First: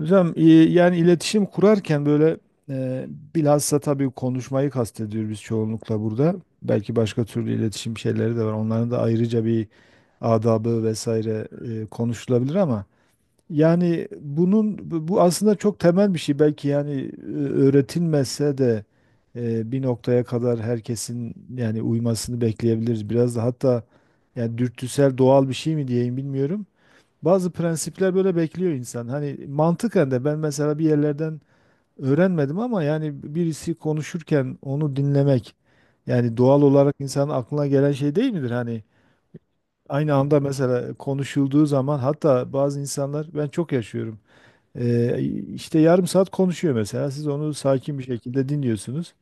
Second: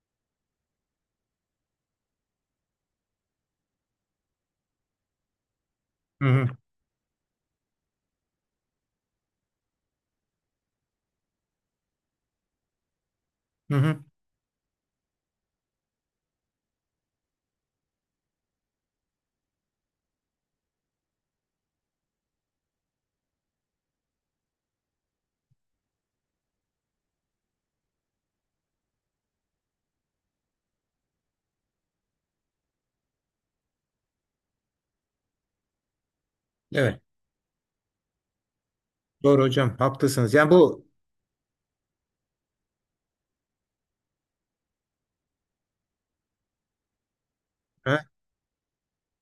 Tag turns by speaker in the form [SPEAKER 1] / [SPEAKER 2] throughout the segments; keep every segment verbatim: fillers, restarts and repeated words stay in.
[SPEAKER 1] Hocam e, yani iletişim kurarken böyle e, bilhassa tabii konuşmayı kastediyoruz biz çoğunlukla
[SPEAKER 2] Hı
[SPEAKER 1] burada.
[SPEAKER 2] hı,
[SPEAKER 1] Belki başka türlü iletişim şeyleri de var. Onların da ayrıca bir adabı vesaire e, konuşulabilir ama
[SPEAKER 2] hı hı.
[SPEAKER 1] yani bunun bu bu aslında çok temel bir şey. Belki yani e, öğretilmezse de e, bir noktaya kadar herkesin yani uymasını bekleyebiliriz. Biraz da hatta yani dürtüsel doğal bir şey mi diyeyim bilmiyorum. Bazı prensipler böyle bekliyor insan. Hani mantıken de ben mesela bir yerlerden öğrenmedim ama yani birisi konuşurken onu dinlemek yani doğal olarak
[SPEAKER 2] Evet.
[SPEAKER 1] insanın aklına gelen şey değil midir? Hani
[SPEAKER 2] Doğru hocam.
[SPEAKER 1] aynı
[SPEAKER 2] Haklısınız.
[SPEAKER 1] anda
[SPEAKER 2] Yani bu...
[SPEAKER 1] mesela konuşulduğu zaman hatta bazı insanlar ben çok yaşıyorum. Ee, işte yarım saat konuşuyor mesela. Siz onu
[SPEAKER 2] He?
[SPEAKER 1] sakin
[SPEAKER 2] Hı
[SPEAKER 1] bir şekilde dinliyorsunuz.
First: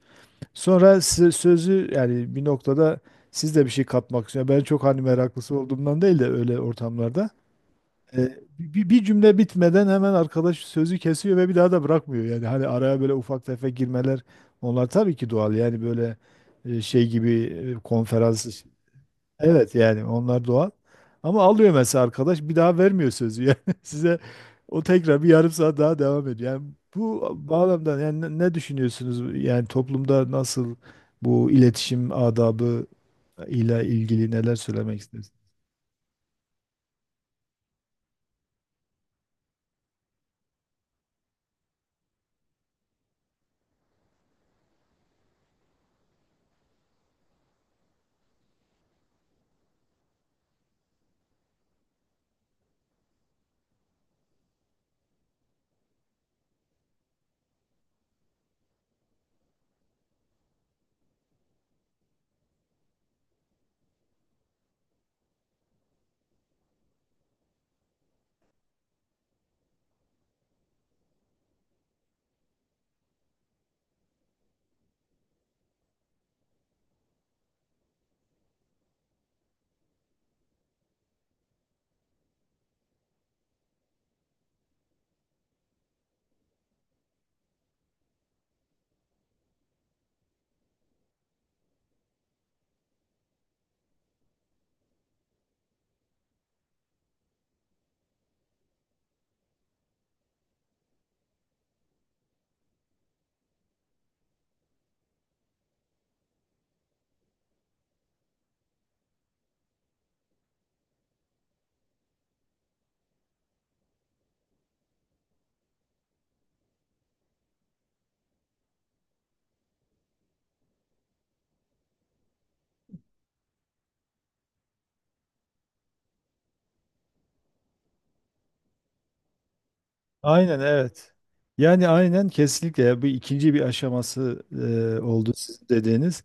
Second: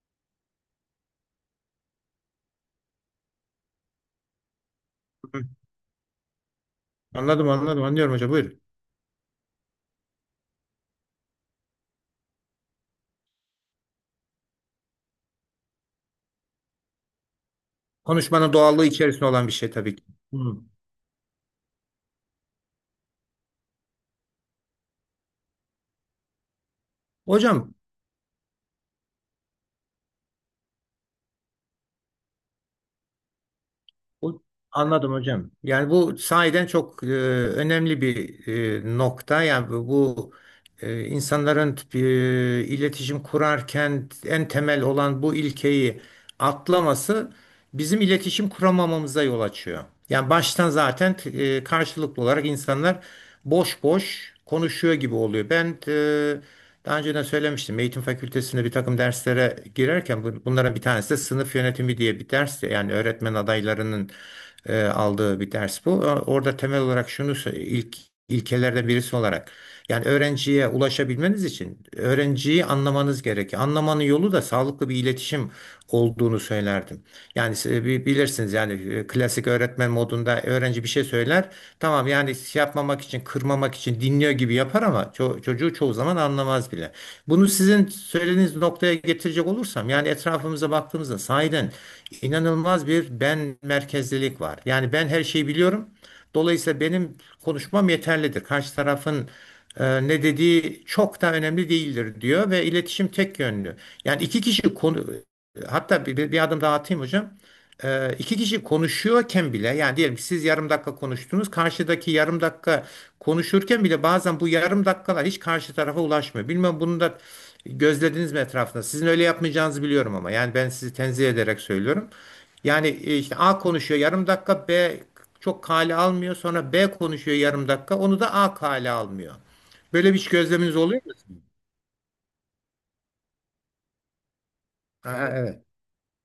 [SPEAKER 1] Sonra size sözü yani bir noktada siz de bir şey katmak istiyorsunuz. Ben çok hani
[SPEAKER 2] hı.
[SPEAKER 1] meraklısı olduğumdan değil de öyle ortamlarda.
[SPEAKER 2] Anladım anladım. Anlıyorum hocam.
[SPEAKER 1] E,
[SPEAKER 2] Buyurun.
[SPEAKER 1] bir, bir cümle bitmeden hemen arkadaş sözü kesiyor ve bir daha da bırakmıyor. Yani hani araya böyle ufak tefek girmeler onlar tabii ki doğal. Yani böyle e, şey gibi e, konferans.
[SPEAKER 2] Konuşmanın
[SPEAKER 1] iş-
[SPEAKER 2] doğallığı içerisinde olan bir şey
[SPEAKER 1] Evet
[SPEAKER 2] tabii
[SPEAKER 1] yani
[SPEAKER 2] ki. Hı.
[SPEAKER 1] onlar doğal. Ama alıyor mesela arkadaş bir daha vermiyor sözü. Yani size o tekrar bir yarım saat daha devam ediyor. Yani bu
[SPEAKER 2] Hocam.
[SPEAKER 1] bağlamda yani ne ne düşünüyorsunuz? Yani toplumda nasıl bu iletişim adabı ile ilgili
[SPEAKER 2] Bu-
[SPEAKER 1] neler söylemek
[SPEAKER 2] Anladım
[SPEAKER 1] istersiniz?
[SPEAKER 2] hocam. Yani bu sahiden çok e, önemli bir e, nokta. Yani bu, bu, e, insanların e, iletişim kurarken en temel olan bu ilkeyi atlaması bizim iletişim kuramamamıza yol açıyor. Yani baştan zaten e, karşılıklı olarak insanlar boş boş konuşuyor gibi oluyor. Ben e, daha önceden söylemiştim. Eğitim fakültesinde bir takım derslere girerken bu- bunların bir tanesi de sınıf yönetimi diye bir ders. Yani öğretmen adaylarının e, aldığı bir ders bu. O- Orada temel olarak şunu sö- ilk ilkelerden birisi olarak yani öğrenciye ulaşabilmeniz için öğrenciyi anlamanız gerekiyor. Anlamanın yolu da sağlıklı bir iletişim olduğunu söylerdim. Yani e, bi- bilirsiniz yani e, klasik öğretmen modunda öğrenci bir şey söyler. Tamam yani şey yapmamak için, kırmamak için dinliyor gibi yapar ama ço- çocuğu çoğu zaman anlamaz bile. Bunu sizin söylediğiniz noktaya getirecek olursam yani etrafımıza baktığımızda sahiden inanılmaz bir ben merkezlilik var. Yani ben her şeyi biliyorum. Dolayısıyla benim konuşmam yeterlidir. Karşı tarafın e, ne dediği çok da önemli değildir diyor ve iletişim tek yönlü. Yani iki kişi konu Hatta bir, bir bir adım daha atayım hocam. Ee, iki kişi konuşuyorken bile yani diyelim ki siz yarım dakika konuştunuz. Karşıdaki yarım dakika konuşurken bile bazen bu yarım dakikalar hiç karşı tarafa ulaşmıyor. Bilmem bunu da gözlediniz mi etrafında? Sizin öyle yapmayacağınızı biliyorum ama yani ben sizi tenzih ederek söylüyorum. Yani e, işte A konuşuyor yarım dakika B çok kale almıyor. Sonra B konuşuyor yarım dakika onu da A kale almıyor. Böyle bir hiç
[SPEAKER 1] Aynen,
[SPEAKER 2] gözleminiz oluyor
[SPEAKER 1] evet.
[SPEAKER 2] mu?
[SPEAKER 1] Yani aynen kesinlikle ya bu ikinci bir aşaması e,
[SPEAKER 2] Ha,
[SPEAKER 1] oldu
[SPEAKER 2] evet.
[SPEAKER 1] sizin dediğiniz.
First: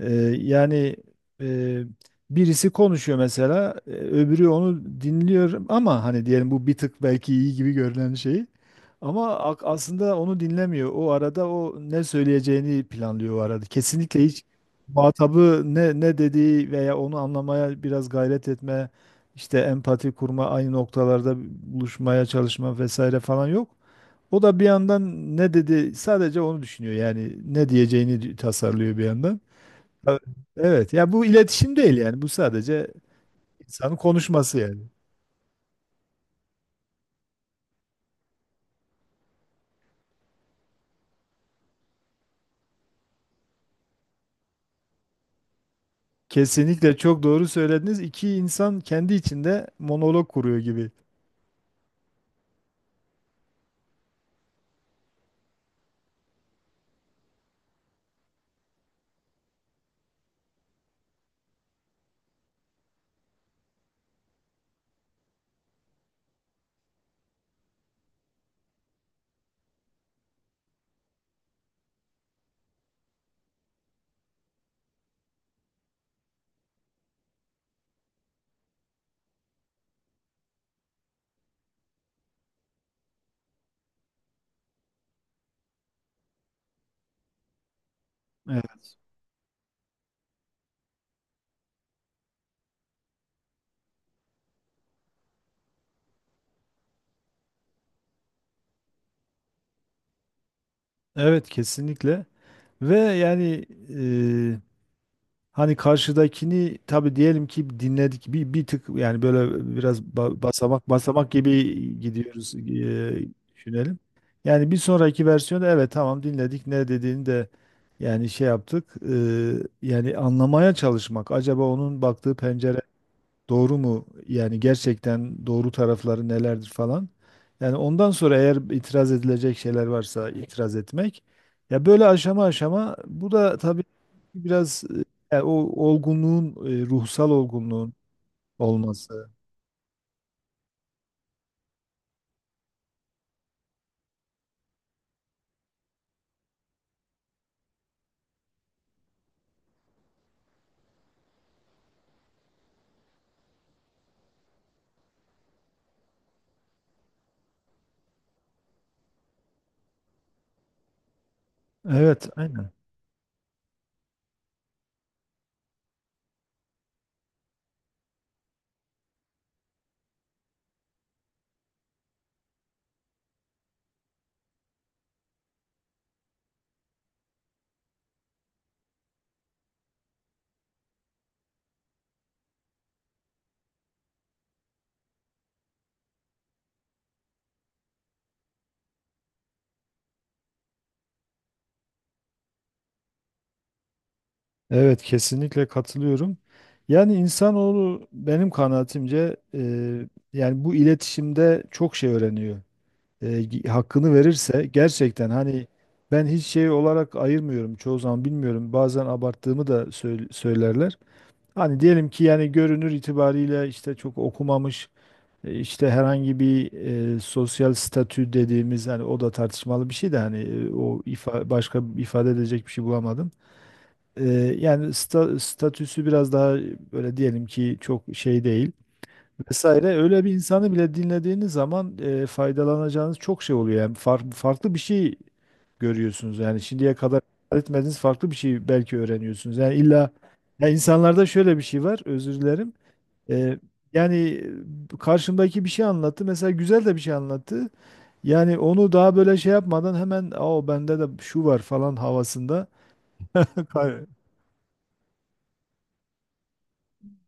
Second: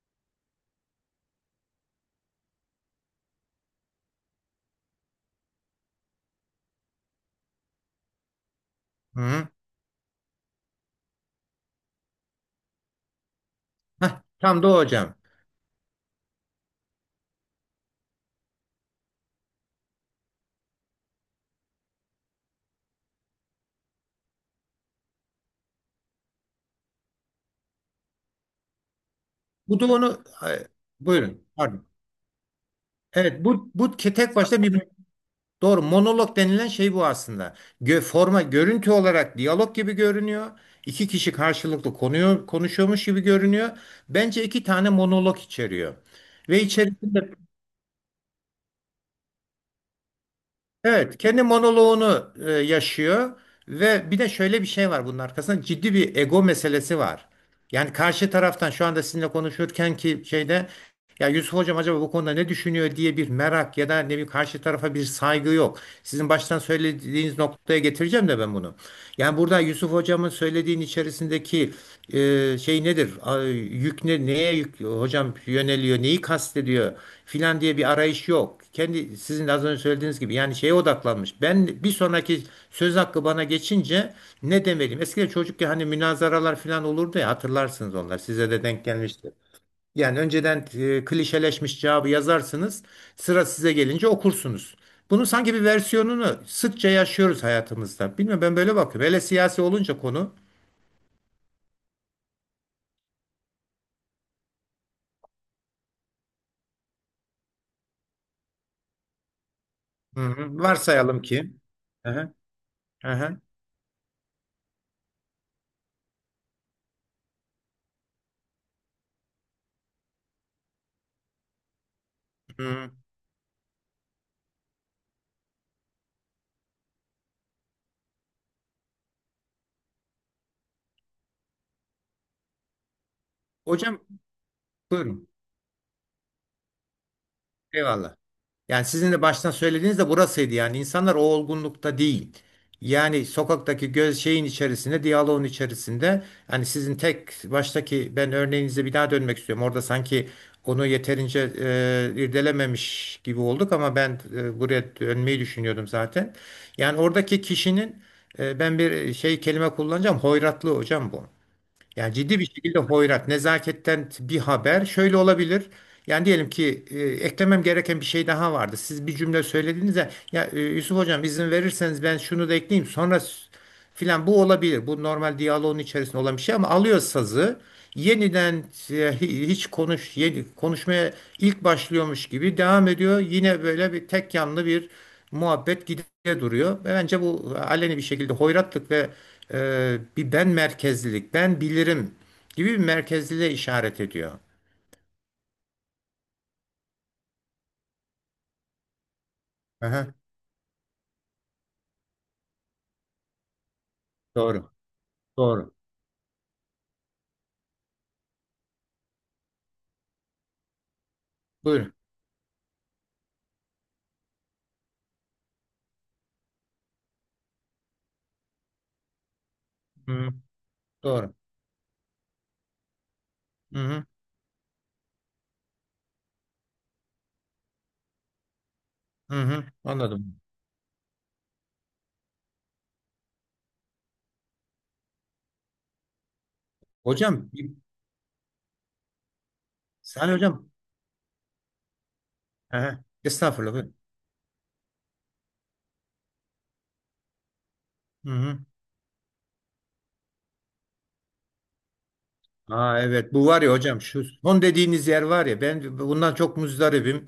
[SPEAKER 1] Ee, Yani e, birisi konuşuyor mesela, e, öbürü onu dinliyor ama hani diyelim bu bir tık belki iyi gibi görünen şey. Ama
[SPEAKER 2] Hı-hı.
[SPEAKER 1] ak- aslında onu dinlemiyor. O arada o ne söyleyeceğini planlıyor o arada. Kesinlikle
[SPEAKER 2] Hah,
[SPEAKER 1] hiç
[SPEAKER 2] tam da o hocam.
[SPEAKER 1] muhatabı ne ne dediği veya onu anlamaya biraz gayret etme, işte empati kurma, aynı noktalarda buluşmaya çalışma vesaire falan yok. O da bir yandan ne dedi sadece onu düşünüyor. Yani ne diyeceğini tasarlıyor bir yandan.
[SPEAKER 2] Bu da
[SPEAKER 1] Tabii.
[SPEAKER 2] onu... e,
[SPEAKER 1] Evet. Ya bu
[SPEAKER 2] Buyurun,
[SPEAKER 1] iletişim
[SPEAKER 2] pardon.
[SPEAKER 1] değil yani. Bu sadece
[SPEAKER 2] Evet, bu bu
[SPEAKER 1] insanın
[SPEAKER 2] ke- tek
[SPEAKER 1] konuşması
[SPEAKER 2] başta
[SPEAKER 1] yani.
[SPEAKER 2] bir, doğru, monolog denilen şey bu aslında. Gö, forma Görüntü olarak diyalog gibi görünüyor. İki kişi karşılıklı konuyor, konuşuyormuş gibi görünüyor. Bence iki tane monolog içeriyor. Ve
[SPEAKER 1] Kesinlikle çok
[SPEAKER 2] içerisinde
[SPEAKER 1] doğru söylediniz. İki insan kendi içinde monolog kuruyor gibi.
[SPEAKER 2] Evet, kendi monoloğunu e, yaşıyor ve bir de şöyle bir şey var, bunun arkasında ciddi bir ego meselesi var. Yani karşı taraftan şu anda sizinle konuşurken ki şeyde, ya Yusuf hocam acaba bu konuda ne düşünüyor diye bir merak ya da ne bir karşı tarafa bir saygı yok. Sizin baştan söylediğiniz noktaya getireceğim de ben bunu. Yani burada Yusuf hocamın söylediğin içerisindeki e, şey nedir? A- Yük ne, neye yük hocam yöneliyor, neyi kastediyor filan diye bir arayış yok, kendi sizin de az önce söylediğiniz gibi yani şeye odaklanmış. Ben bir sonraki söz hakkı bana geçince ne demeliyim? Eskiden çocukken hani münazaralar falan olurdu ya, hatırlarsınız onlar. Size de denk
[SPEAKER 1] Evet.
[SPEAKER 2] gelmiştir. Yani önceden e, klişeleşmiş cevabı yazarsınız. Sıra size gelince okursunuz. Bunun sanki bir versiyonunu sıkça yaşıyoruz hayatımızda. Bilmiyorum, ben böyle bakıyorum. Hele siyasi olunca konu.
[SPEAKER 1] Evet, kesinlikle. Ve yani hani karşıdakini tabii diyelim ki dinledik bir bir tık yani böyle biraz
[SPEAKER 2] Hı
[SPEAKER 1] ba-
[SPEAKER 2] hı.
[SPEAKER 1] basamak
[SPEAKER 2] Varsayalım
[SPEAKER 1] basamak gibi
[SPEAKER 2] ki. Hı hı.
[SPEAKER 1] gidiyoruz
[SPEAKER 2] Hı
[SPEAKER 1] eee,
[SPEAKER 2] hı.
[SPEAKER 1] düşünelim. Yani bir sonraki versiyonda evet tamam dinledik ne dediğini de yani şey yaptık, eee, yani anlamaya çalışmak acaba onun baktığı
[SPEAKER 2] Hı.
[SPEAKER 1] pencere
[SPEAKER 2] Hı.
[SPEAKER 1] doğru mu? Yani gerçekten doğru tarafları nelerdir falan. Yani ondan sonra eğer itiraz edilecek şeyler varsa itiraz etmek. Ya böyle aşama aşama bu da tabii
[SPEAKER 2] Hocam
[SPEAKER 1] biraz
[SPEAKER 2] buyurun.
[SPEAKER 1] e, o olgunluğun, e, ruhsal olgunluğun
[SPEAKER 2] Eyvallah. Yani sizin de
[SPEAKER 1] olması.
[SPEAKER 2] baştan söylediğiniz de burasıydı, yani insanlar o olgunlukta değil. Yani sokaktaki göz şeyin içerisinde, diyaloğun içerisinde, hani sizin tek baştaki ben örneğinize bir daha dönmek istiyorum. Orada sanki onu yeterince e, irdelememiş gibi olduk, ama ben e, buraya dönmeyi düşünüyordum zaten. Yani oradaki kişinin e, ben bir şey kelime kullanacağım. Hoyratlı hocam bu. Yani
[SPEAKER 1] Evet,
[SPEAKER 2] ciddi bir
[SPEAKER 1] aynen.
[SPEAKER 2] şekilde hoyrat, nezaketten bir haber, şöyle olabilir. Yani diyelim ki e, eklemem gereken bir şey daha vardı. Siz bir cümle söylediğinizde, ya e, Yusuf hocam izin verirseniz ben şunu da ekleyeyim sonra s- filan, bu olabilir. Bu normal diyaloğun içerisinde olan bir şey, ama alıyor sazı yeniden e, hi- hiç konuş yeni konuşmaya ilk başlıyormuş gibi devam ediyor. Yine böyle bir tek yanlı bir muhabbet gide duruyor. Ve bence bu aleni bir şekilde hoyratlık ve e, bir ben merkezlilik, ben bilirim gibi bir merkezliliğe işaret ediyor.
[SPEAKER 1] Evet, kesinlikle katılıyorum. Yani insanoğlu benim kanaatimce e,
[SPEAKER 2] Aha,
[SPEAKER 1] yani bu iletişimde çok şey öğreniyor. e, Hakkını verirse
[SPEAKER 2] doğru,
[SPEAKER 1] gerçekten hani
[SPEAKER 2] doğru.
[SPEAKER 1] ben hiç şey olarak ayırmıyorum çoğu zaman, bilmiyorum, bazen abarttığımı da söyl- söylerler. Hani
[SPEAKER 2] Buyurun.
[SPEAKER 1] diyelim ki yani görünür itibariyle işte çok okumamış, e, işte herhangi bir e, sosyal statü dediğimiz, hani o da tartışmalı bir şey de,
[SPEAKER 2] Hı,
[SPEAKER 1] hani e, o
[SPEAKER 2] doğru.
[SPEAKER 1] ifa, başka bir ifade edecek bir şey bulamadım.
[SPEAKER 2] Hı hı,
[SPEAKER 1] E, Yani sta- statüsü biraz daha böyle diyelim ki çok şey değil
[SPEAKER 2] hı hı,
[SPEAKER 1] vesaire, öyle bir
[SPEAKER 2] anladım.
[SPEAKER 1] insanı bile dinlediğiniz zaman e, faydalanacağınız çok şey oluyor. Yani far- farklı bir şey görüyorsunuz. Yani şimdiye kadar
[SPEAKER 2] Hocam, bir-
[SPEAKER 1] etmediğiniz farklı bir şey belki öğreniyorsunuz. Yani illa
[SPEAKER 2] Salih
[SPEAKER 1] ya,
[SPEAKER 2] hocam.
[SPEAKER 1] insanlarda şöyle bir şey var. Özür dilerim.
[SPEAKER 2] Aha,
[SPEAKER 1] E,
[SPEAKER 2] estağfurullah. Buyurun.
[SPEAKER 1] Yani e, karşımdaki bir şey anlattı. Mesela güzel de bir şey anlattı.
[SPEAKER 2] Hı
[SPEAKER 1] Yani
[SPEAKER 2] hı.
[SPEAKER 1] onu daha böyle şey yapmadan hemen o bende de şu var falan havasında.
[SPEAKER 2] Ha, evet, bu var ya
[SPEAKER 1] Kay-
[SPEAKER 2] hocam, şu son dediğiniz yer var ya, ben bundan çok muzdaribim.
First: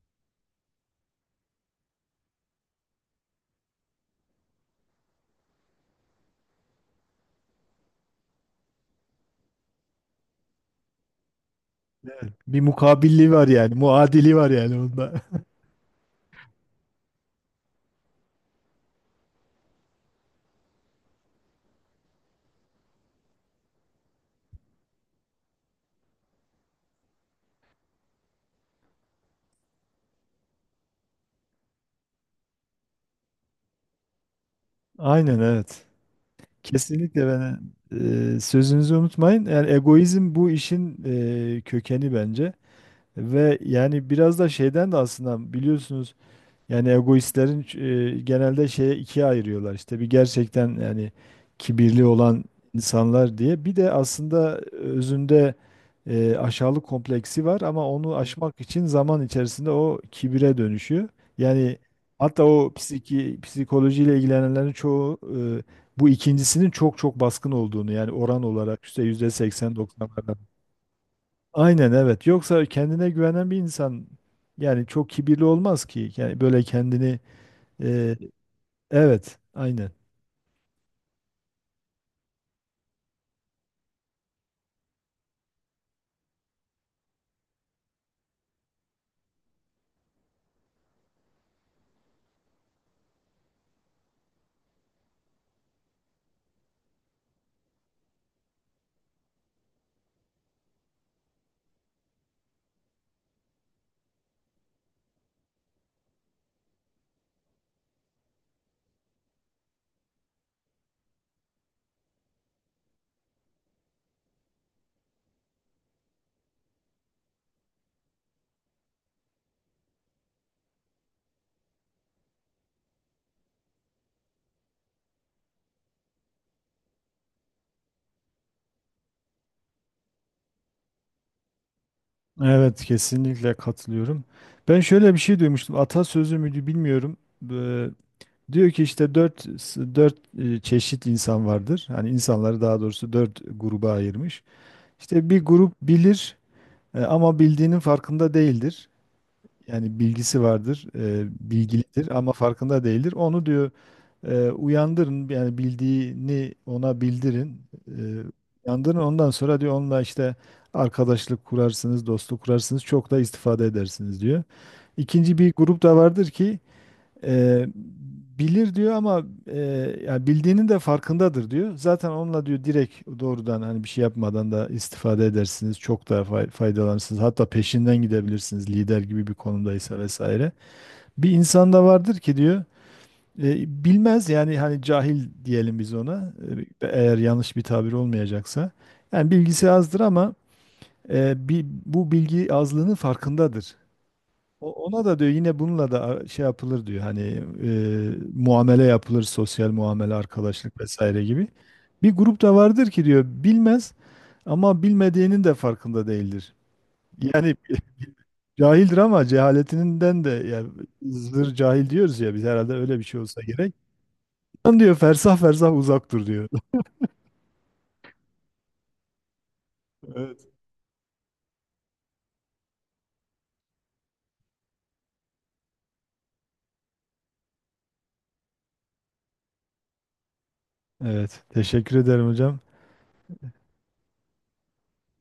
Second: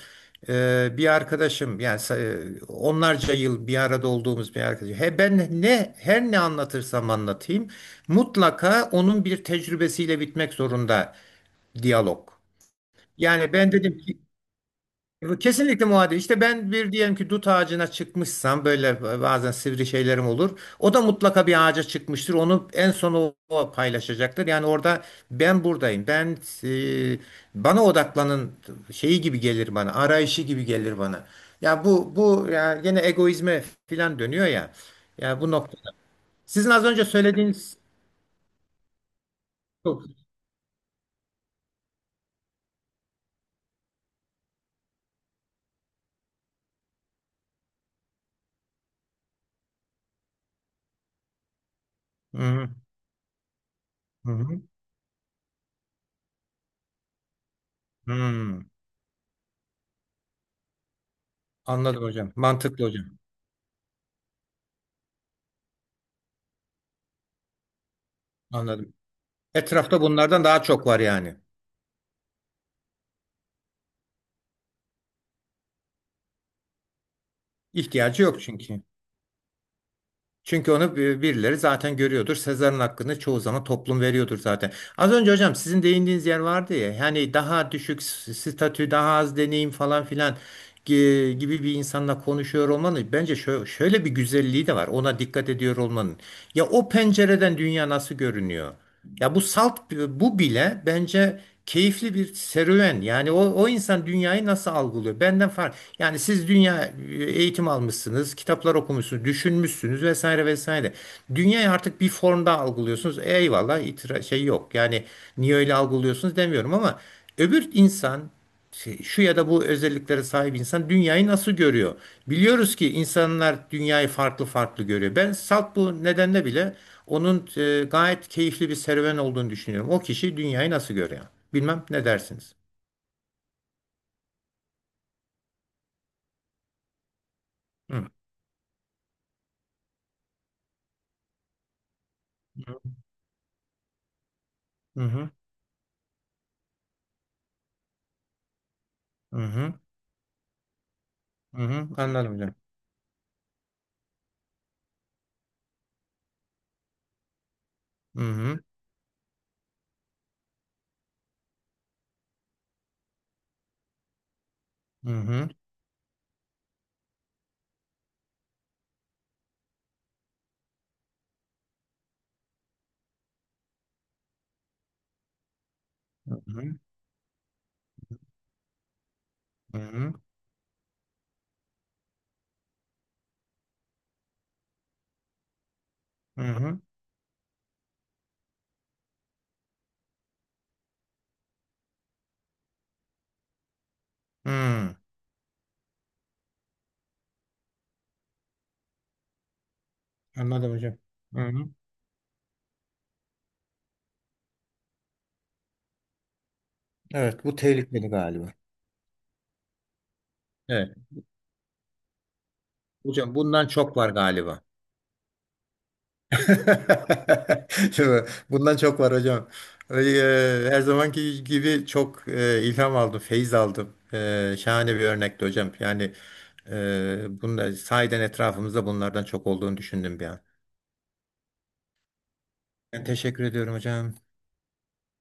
[SPEAKER 2] Ee, bir arkadaşım, yani sa- onlarca yıl bir arada olduğumuz bir arkadaşım. He, ben ne her ne anlatırsam anlatayım mutlaka onun bir tecrübesiyle bitmek zorunda diyalog.
[SPEAKER 1] Evet, bir mukabilliği var
[SPEAKER 2] Yani ben
[SPEAKER 1] yani.
[SPEAKER 2] dedim ki
[SPEAKER 1] Muadili var yani onda.
[SPEAKER 2] bu kesinlikle muadil. İşte ben bir diyelim ki dut ağacına çıkmışsam, böyle bazen sivri şeylerim olur. O da mutlaka bir ağaca çıkmıştır. Onu en son o, o paylaşacaktır. Yani orada ben buradayım. Ben e, bana odaklanın şeyi gibi gelir bana. Arayışı gibi gelir bana. Ya bu bu ya gene egoizme filan dönüyor ya.
[SPEAKER 1] Aynen,
[SPEAKER 2] Ya bu
[SPEAKER 1] evet.
[SPEAKER 2] noktada. Sizin az önce
[SPEAKER 1] Kesinlikle, ben
[SPEAKER 2] söylediğiniz...
[SPEAKER 1] e, sözünüzü unutmayın. Yani
[SPEAKER 2] Hı
[SPEAKER 1] egoizm bu işin e, kökeni bence. Ve yani biraz da şeyden de aslında biliyorsunuz, yani egoistlerin e, genelde şeye ikiye ayırıyorlar. İşte bir, gerçekten yani kibirli olan
[SPEAKER 2] hı,
[SPEAKER 1] insanlar diye. Bir de
[SPEAKER 2] hı hı,
[SPEAKER 1] aslında
[SPEAKER 2] hı.
[SPEAKER 1] özünde e, aşağılık kompleksi var ama onu, evet, aşmak
[SPEAKER 2] Hmm.
[SPEAKER 1] için zaman içerisinde o kibire dönüşüyor. Yani
[SPEAKER 2] Anladım hocam.
[SPEAKER 1] hatta o
[SPEAKER 2] Mantıklı hocam.
[SPEAKER 1] psiki, psikolojiyle ilgilenenlerin çoğu, e, bu ikincisinin çok çok baskın olduğunu, yani oran olarak
[SPEAKER 2] Anladım.
[SPEAKER 1] işte yüzde
[SPEAKER 2] Etrafta
[SPEAKER 1] seksen doksanlardan.
[SPEAKER 2] bunlardan daha çok var yani.
[SPEAKER 1] Aynen, evet. Yoksa kendine güvenen bir insan yani çok kibirli olmaz ki. Yani böyle kendini ee,
[SPEAKER 2] İhtiyacı yok çünkü.
[SPEAKER 1] evet, aynen.
[SPEAKER 2] Çünkü onu bir- birileri zaten görüyordur. Sezar'ın hakkını çoğu zaman toplum veriyordur zaten. Az önce hocam sizin değindiğiniz yer vardı ya. Yani daha düşük s- statü, daha az deneyim falan filan gi- gibi bir insanla konuşuyor olmanın bence şö- şöyle bir güzelliği de var. Ona dikkat ediyor olmanın. Ya o pencereden dünya nasıl görünüyor? Ya bu salt bu bile bence keyifli bir serüven. Yani o, o insan dünyayı nasıl algılıyor? Benden fark. Yani siz dünya e, eğitim almışsınız, kitaplar okumuşsunuz, düşünmüşsünüz vesaire vesaire. Dünyayı artık bir formda algılıyorsunuz. Eyvallah, itira şey yok. Yani niye öyle algılıyorsunuz demiyorum, ama öbür insan, şey- şu ya da bu özelliklere sahip insan dünyayı nasıl görüyor? Biliyoruz ki insanlar dünyayı farklı farklı görüyor. Ben salt bu nedenle bile onun e, gayet keyifli bir serüven olduğunu düşünüyorum. O kişi dünyayı nasıl görüyor? Bilmem ne dersiniz?
[SPEAKER 1] Evet, kesinlikle katılıyorum. Ben şöyle bir şey duymuştum. Atasözü müydü bilmiyorum. Ee,
[SPEAKER 2] Hı
[SPEAKER 1] Diyor ki işte dört, dört e, çeşit insan vardır. Hani insanları,
[SPEAKER 2] hı,
[SPEAKER 1] daha doğrusu, dört gruba ayırmış.
[SPEAKER 2] hı
[SPEAKER 1] İşte bir grup bilir e, ama bildiğinin farkında değildir.
[SPEAKER 2] hı, hı
[SPEAKER 1] Yani bilgisi vardır, e,
[SPEAKER 2] hı, hı.
[SPEAKER 1] bilgilidir ama
[SPEAKER 2] Anladım hocam.
[SPEAKER 1] farkında değildir. Onu diyor e, uyandırın, yani bildiğini ona bildirin. E,
[SPEAKER 2] Hı hı,
[SPEAKER 1] Uyandırın, ondan sonra diyor onunla işte arkadaşlık kurarsınız, dostluk kurarsınız, çok da istifade edersiniz diyor.
[SPEAKER 2] hı
[SPEAKER 1] İkinci
[SPEAKER 2] hı,
[SPEAKER 1] bir grup da vardır ki Eee, bilir diyor ama eee yani bildiğinin de farkındadır diyor. Zaten onunla diyor direkt doğrudan, hani bir şey yapmadan da istifade edersiniz. Çok daha fay-
[SPEAKER 2] hı
[SPEAKER 1] faydalanırsınız. Hatta peşinden gidebilirsiniz lider gibi bir konumdaysa
[SPEAKER 2] hı,
[SPEAKER 1] vesaire. Bir insanda vardır ki diyor eee, bilmez, yani hani cahil diyelim biz ona,
[SPEAKER 2] hı
[SPEAKER 1] eee,
[SPEAKER 2] hı.
[SPEAKER 1] eğer yanlış bir tabir olmayacaksa. Yani bilgisi azdır ama eee, bi- bu bilgi azlığının farkındadır. O-
[SPEAKER 2] Hı.
[SPEAKER 1] Ona da diyor, yine bununla da şey yapılır diyor, hani e, muamele yapılır, sosyal muamele,
[SPEAKER 2] Anladım
[SPEAKER 1] arkadaşlık
[SPEAKER 2] hocam.
[SPEAKER 1] vesaire
[SPEAKER 2] Hı
[SPEAKER 1] gibi.
[SPEAKER 2] hı.
[SPEAKER 1] Bir grup da vardır ki diyor bilmez ama bilmediğinin de farkında değildir.
[SPEAKER 2] Evet,
[SPEAKER 1] Yani
[SPEAKER 2] bu tehlikeli galiba.
[SPEAKER 1] cahildir ama cehaletinden de, yani
[SPEAKER 2] Evet.
[SPEAKER 1] zır cahil diyoruz ya biz, herhalde öyle bir şey
[SPEAKER 2] Hocam
[SPEAKER 1] olsa
[SPEAKER 2] bundan
[SPEAKER 1] gerek.
[SPEAKER 2] çok var galiba.
[SPEAKER 1] Lan diyor, fersah fersah uzak dur diyor.
[SPEAKER 2] Değil. Bundan çok var hocam.
[SPEAKER 1] Evet.
[SPEAKER 2] Ee, Her zamanki gibi çok e, ilham aldım, feyiz aldım. Ee, Şahane bir örnekti hocam. Yani e, bunlar, sahiden etrafımızda bunlardan çok olduğunu düşündüm bir an.
[SPEAKER 1] Evet, teşekkür ederim hocam.
[SPEAKER 2] Ben teşekkür ediyorum hocam.